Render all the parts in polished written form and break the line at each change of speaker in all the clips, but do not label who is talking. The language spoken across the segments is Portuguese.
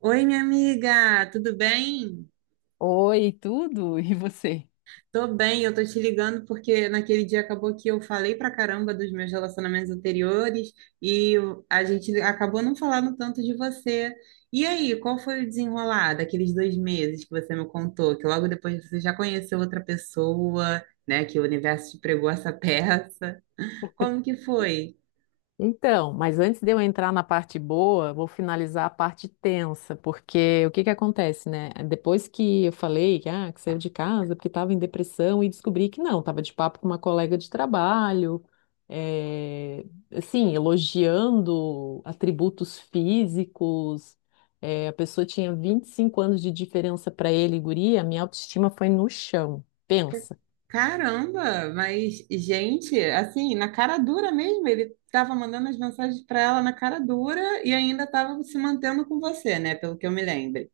Oi, minha amiga, tudo bem?
Oi, tudo? E você?
Tô bem, eu tô te ligando porque naquele dia acabou que eu falei pra caramba dos meus relacionamentos anteriores e a gente acabou não falando tanto de você. E aí, qual foi o desenrolar daqueles dois meses que você me contou? Que logo depois você já conheceu outra pessoa, né? Que o universo te pregou essa peça. Como que foi?
Então, mas antes de eu entrar na parte boa, vou finalizar a parte tensa, porque o que que acontece, né? Depois que eu falei que, ah, que saiu de casa porque estava em depressão e descobri que não, estava de papo com uma colega de trabalho, eh, assim, elogiando atributos físicos, a pessoa tinha 25 anos de diferença para ele, e guria, minha autoestima foi no chão. Pensa.
Caramba, mas gente, assim, na cara dura mesmo, ele estava mandando as mensagens para ela na cara dura e ainda estava se mantendo com você, né? Pelo que eu me lembro.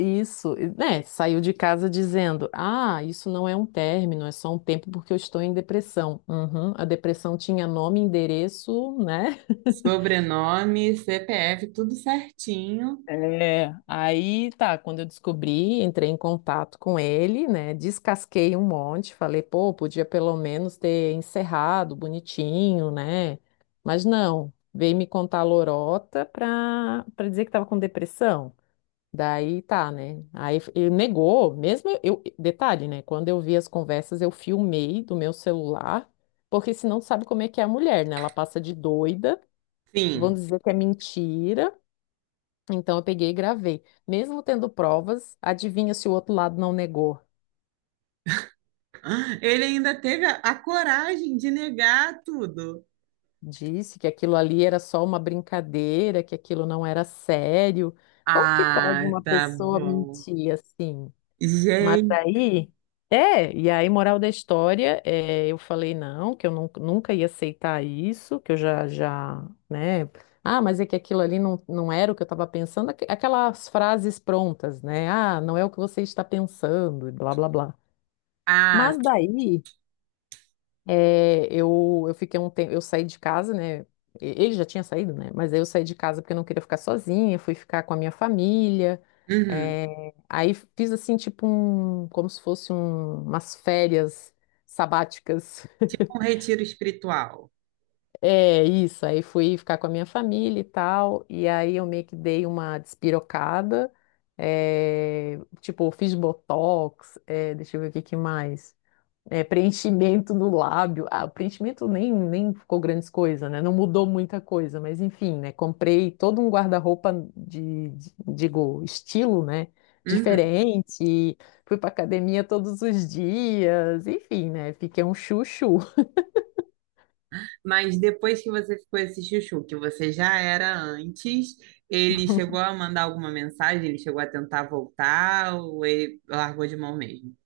Isso, e, né? Saiu de casa dizendo: Ah, isso não é um término, é só um tempo porque eu estou em depressão. Uhum, a depressão tinha nome, endereço, né?
Sobrenome, CPF, tudo certinho.
É, aí tá, quando eu descobri, entrei em contato com ele, né? Descasquei um monte, falei, pô, podia pelo menos ter encerrado bonitinho, né? Mas não, veio me contar a lorota pra dizer que estava com depressão. Daí tá, né? Aí ele negou, mesmo eu, detalhe, né? Quando eu vi as conversas, eu filmei do meu celular, porque senão tu sabe como é que é a mulher, né? Ela passa de doida, vão
Sim.
dizer que é mentira. Então eu peguei e gravei. Mesmo tendo provas, adivinha se o outro lado não negou?
Ele ainda teve a coragem de negar tudo.
Disse que aquilo ali era só uma brincadeira, que aquilo não era sério. Como que pode
Ah,
uma
tá
pessoa
bom.
mentir assim? Mas
Gente,
aí, é, e aí, moral da história, é, eu falei não, que eu nunca, nunca ia aceitar isso, que eu já, já, né? Ah, mas é que aquilo ali não, não era o que eu estava pensando, aquelas frases prontas, né? Ah, não é o que você está pensando, e blá, blá, blá.
ah,
Mas daí, é, eu fiquei um tempo, eu saí de casa, né? E- Ele já tinha saído, né? Mas aí eu saí de casa porque eu não queria ficar sozinha, fui ficar com a minha família.
uhum.
É, aí fiz assim, tipo um, como se umas férias sabáticas.
Tipo um retiro espiritual.
É, isso, aí fui ficar com a minha família e tal, e aí eu meio que dei uma despirocada, é, tipo, fiz botox, é, deixa eu ver o que que mais é, preenchimento no lábio. Ah, o preenchimento nem, nem ficou grandes coisas, né? Não mudou muita coisa, mas enfim, né? Comprei todo um guarda-roupa digo, estilo, né?
Uhum.
Diferente, fui pra academia todos os dias, enfim, né? Fiquei um chuchu.
Mas depois que você ficou esse chuchu, que você já era antes, ele chegou a mandar alguma mensagem? Ele chegou a tentar voltar ou ele largou de mão mesmo?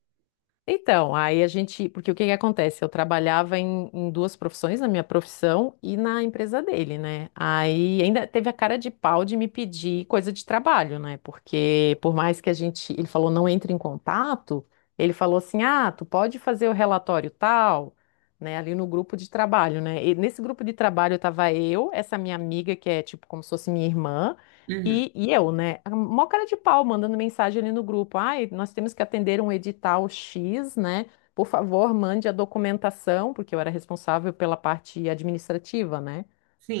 Então, aí a gente, porque o que que acontece? Eu trabalhava em duas profissões, na minha profissão e na empresa dele, né? Aí ainda teve a cara de pau de me pedir coisa de trabalho, né? Porque por mais que a gente, ele falou não entre em contato, ele falou assim: "Ah, tu pode fazer o relatório tal", né, ali no grupo de trabalho, né? E nesse grupo de trabalho tava eu, essa minha amiga que é tipo como se fosse minha irmã,
Uhum,
e, eu, né? A Mó cara de pau mandando mensagem ali no grupo. Ai, nós temos que atender um edital X, né? Por favor, mande a documentação, porque eu era responsável pela parte administrativa, né?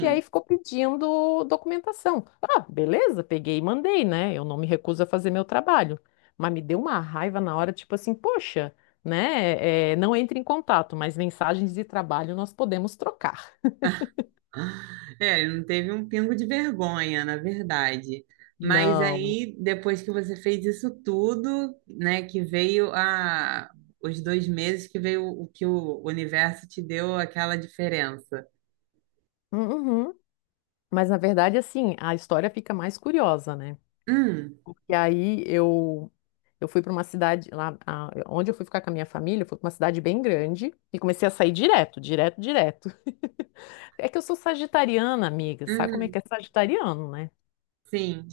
E aí ficou pedindo documentação. Ah, beleza, peguei e mandei, né? Eu não me recuso a fazer meu trabalho. Mas me deu uma raiva na hora, tipo assim, poxa, né? É, não entre em contato, mas mensagens de trabalho nós podemos trocar.
É, ele não teve um pingo de vergonha, na verdade. Mas
Não.
aí, depois que você fez isso tudo, né, que veio a os dois meses que veio o que o universo te deu aquela diferença.
Uhum. Mas na verdade, assim, a história fica mais curiosa, né?
Hum,
Porque aí eu fui para uma cidade lá, onde eu fui ficar com a minha família, foi para uma cidade bem grande e comecei a sair direto, direto, direto. É que eu sou sagitariana, amiga, sabe como é
uhum,
que é sagitariano, né?
sim.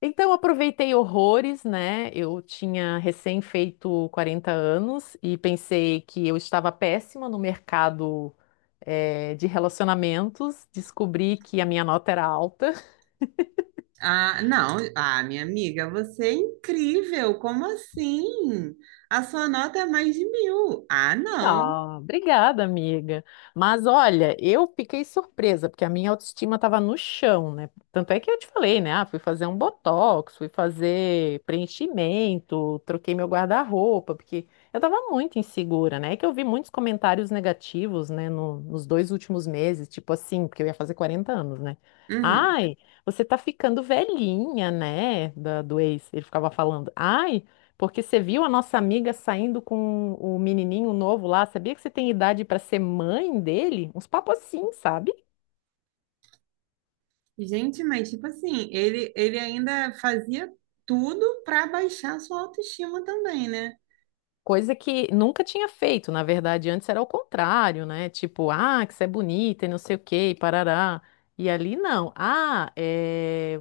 Então eu aproveitei horrores, né? Eu tinha recém feito 40 anos e pensei que eu estava péssima no mercado de relacionamentos, descobri que a minha nota era alta.
Ah, não. Ah, minha amiga, você é incrível. Como assim? A sua nota é mais de mil. Ah, não.
Ah, obrigada, amiga. Mas olha, eu fiquei surpresa, porque a minha autoestima estava no chão, né? Tanto é que eu te falei, né? Ah, fui fazer um botox, fui fazer preenchimento, troquei meu guarda-roupa, porque eu estava muito insegura, né? É que eu vi muitos comentários negativos, né, nos dois últimos meses, tipo assim, porque eu ia fazer 40 anos, né?
Uhum.
Ai, você tá ficando velhinha, né? Da, do ex, ele ficava falando. Ai, porque você viu a nossa amiga saindo com o menininho novo lá? Sabia que você tem idade para ser mãe dele? Uns papos assim, sabe?
Gente, mas tipo assim, ele ainda fazia tudo para baixar a sua autoestima também, né?
Coisa que nunca tinha feito, na verdade, antes era o contrário, né? Tipo, ah, que você é bonita e não sei o quê, e parará. E ali não. Ah, é,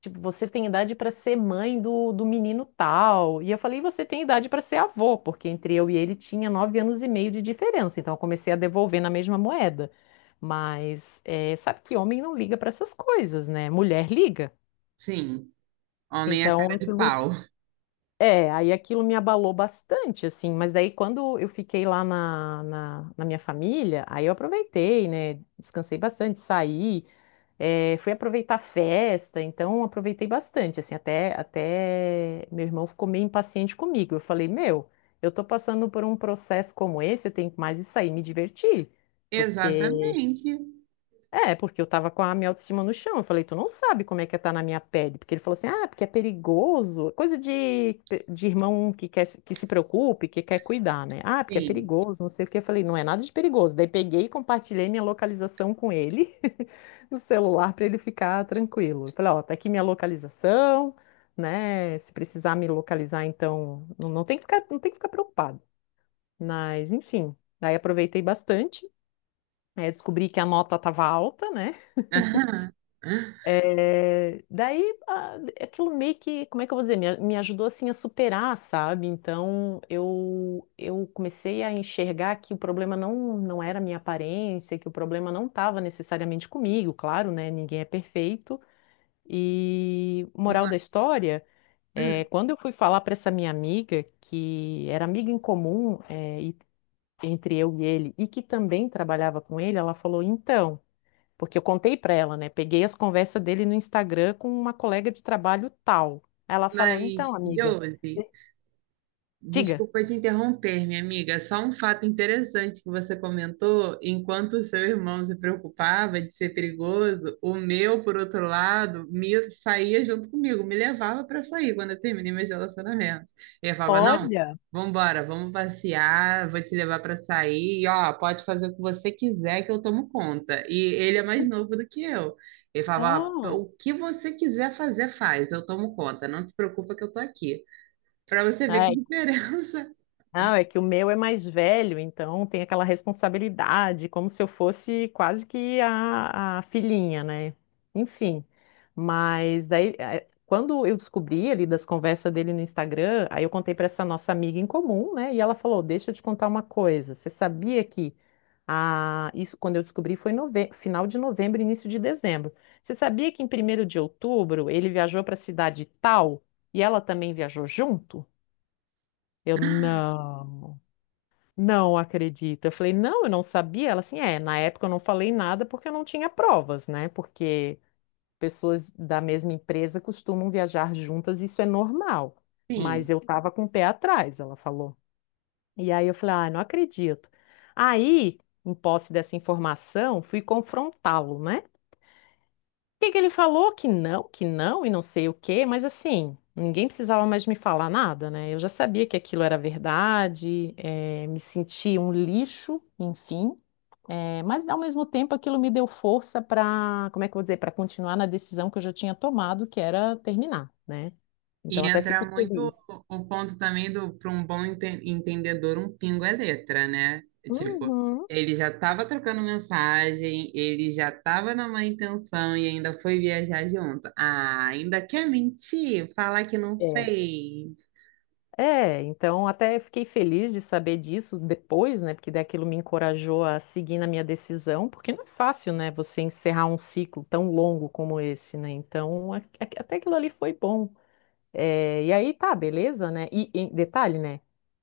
tipo, você tem idade para ser mãe do menino tal. E eu falei, você tem idade para ser avô, porque entre eu e ele tinha 9 anos e meio de diferença. Então eu comecei a devolver na mesma moeda. Mas é, sabe que homem não liga para essas coisas, né? Mulher liga.
Sim. Homem é
Então
cara de
aquilo.
pau.
É, aí aquilo me abalou bastante, assim. Mas daí quando eu fiquei lá na minha família, aí eu aproveitei, né? Descansei bastante, saí. É, fui aproveitar a festa, então aproveitei bastante, assim, até meu irmão ficou meio impaciente comigo. Eu falei, meu, eu tô passando por um processo como esse, eu tenho mais isso aí, me divertir, porque
Exatamente.
é, porque eu tava com a minha autoestima no chão. Eu falei, tu não sabe como é que é tá na minha pele. Porque ele falou assim, ah, porque é perigoso. Coisa de irmão que quer, que se preocupe, que quer cuidar, né? Ah, porque é
Sim.
perigoso, não sei o quê. Eu falei, não é nada de perigoso. Daí peguei e compartilhei minha localização com ele no celular para ele ficar tranquilo. Eu falei, ó, tá aqui minha localização, né? Se precisar me localizar, então, não, não tem que ficar, não tem que ficar preocupado. Mas, enfim, daí aproveitei bastante. Aí eu descobri que a nota estava alta, né?
Aham.
É, daí, ah, aquilo meio que, como é que eu vou dizer, me ajudou assim a superar, sabe? Então, eu comecei a enxergar que o problema não, não era a minha aparência, que o problema não estava necessariamente comigo, claro, né? Ninguém é perfeito. E, moral
Uma...
da história, é,
hum.
quando eu fui falar para essa minha amiga, que era amiga em comum, é, e- entre eu e ele, e que também trabalhava com ele, ela falou, então. Porque eu contei pra ela, né? Peguei as conversas dele no Instagram com uma colega de trabalho tal. Ela falou:
Mas,
Então, amiga,
Josi,
diga.
desculpa te interromper, minha amiga. Só um fato interessante que você comentou: enquanto o seu irmão se preocupava de ser perigoso, o meu, por outro lado, me saía junto comigo, me levava para sair quando eu terminei meus relacionamentos. Ele falava: Não,
Olha,
vambora, vamos passear, vou te levar para sair, e, ó, pode fazer o que você quiser que eu tomo conta. E ele é mais novo do que eu. Ele falava: "Ó,
oh,
o que você quiser fazer, faz, eu tomo conta, não se preocupa que eu tô aqui." Para você ver que diferença.
não, é que o meu é mais velho, então tem aquela responsabilidade, como se eu fosse quase que a filhinha, né? Enfim, mas daí, eh, quando eu descobri ali das conversas dele no Instagram, aí eu contei para essa nossa amiga em comum, né? E ela falou: Deixa eu te contar uma coisa, você sabia que. Ah, isso quando eu descobri foi nove... final de novembro, início de dezembro. Você sabia que em 1º de outubro ele viajou para a cidade tal e ela também viajou junto? Eu não. Não acredito. Eu falei, não, eu não sabia. Ela assim, é, na época eu não falei nada porque eu não tinha provas, né? Porque pessoas da mesma empresa costumam viajar juntas, isso é normal. Mas
Sim.
eu tava com o pé atrás, ela falou. E aí eu falei, ah, não acredito. Aí, em posse dessa informação, fui confrontá-lo, né? Que ele falou? Que não, e não sei o quê, mas assim, ninguém precisava mais me falar nada, né? Eu já sabia que aquilo era verdade, eh, me senti um lixo, enfim, eh, mas ao mesmo tempo aquilo me deu força para, como é que eu vou dizer, para continuar na decisão que eu já tinha tomado, que era terminar, né? Então
E
até
entra
fico
muito
feliz.
o ponto também do para um bom entendedor, um pingo é letra, né? Tipo,
Uhum.
ele já estava trocando mensagem, ele já estava na má intenção e ainda foi viajar junto. Ah, ainda quer mentir? Falar que não
É.
fez.
É, então até fiquei feliz de saber disso depois, né? Porque daquilo me encorajou a seguir na minha decisão, porque não é fácil, né? Você encerrar um ciclo tão longo como esse, né? Então, até aquilo ali foi bom. É, e aí tá, beleza, né? E detalhe, né?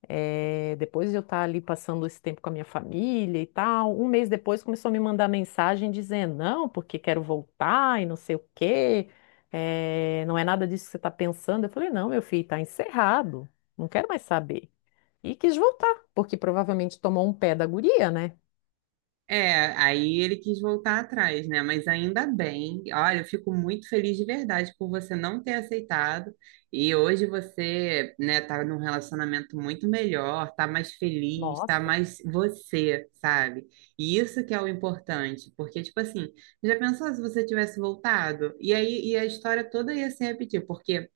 É, depois de eu estar ali passando esse tempo com a minha família e tal, um mês depois começou a me mandar mensagem dizendo, não, porque quero voltar e não sei o quê, é, não é nada disso que você está pensando. Eu falei, não, meu filho, tá encerrado, não quero mais saber. E quis voltar, porque provavelmente tomou um pé da guria, né?
É, aí ele quis voltar atrás, né? Mas ainda bem. Olha, eu fico muito feliz de verdade por você não ter aceitado. E hoje você, né, tá num relacionamento muito melhor, tá mais feliz, tá
Nossa,
mais você, sabe? E isso que é o importante, porque tipo assim, já pensou se você tivesse voltado? E aí e a história toda ia se repetir, porque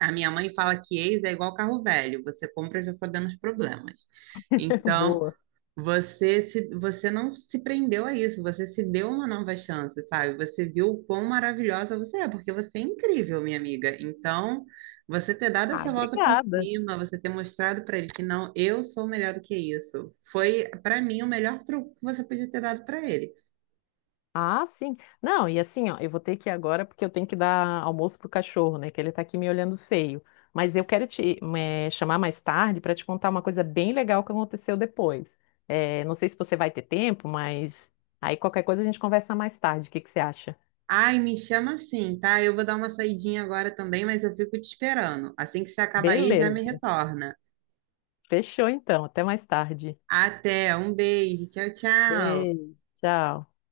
a minha mãe fala que ex é igual carro velho, você compra já sabendo os problemas. Então,
boa.
você não se prendeu a isso, você se deu uma nova chance, sabe? Você viu o quão maravilhosa você é, porque você é incrível, minha amiga. Então, você ter dado
Ah,
essa volta por
obrigada.
cima, você ter mostrado para ele que não, eu sou melhor do que isso, foi para mim o melhor truque que você podia ter dado para ele.
Ah, sim. Não, e assim, ó, eu vou ter que ir agora porque eu tenho que dar almoço pro cachorro, né? Que ele tá aqui me olhando feio. Mas eu quero te chamar mais tarde para te contar uma coisa bem legal que aconteceu depois. Eh, não sei se você vai ter tempo, mas aí qualquer coisa a gente conversa mais tarde. O que que você acha?
Ai, me chama assim, tá? Eu vou dar uma saidinha agora também, mas eu fico te esperando. Assim que você acabar aí, já me
Beleza.
retorna.
Fechou então. Até mais tarde.
Até, um beijo, tchau, tchau.
Beijo. Tchau.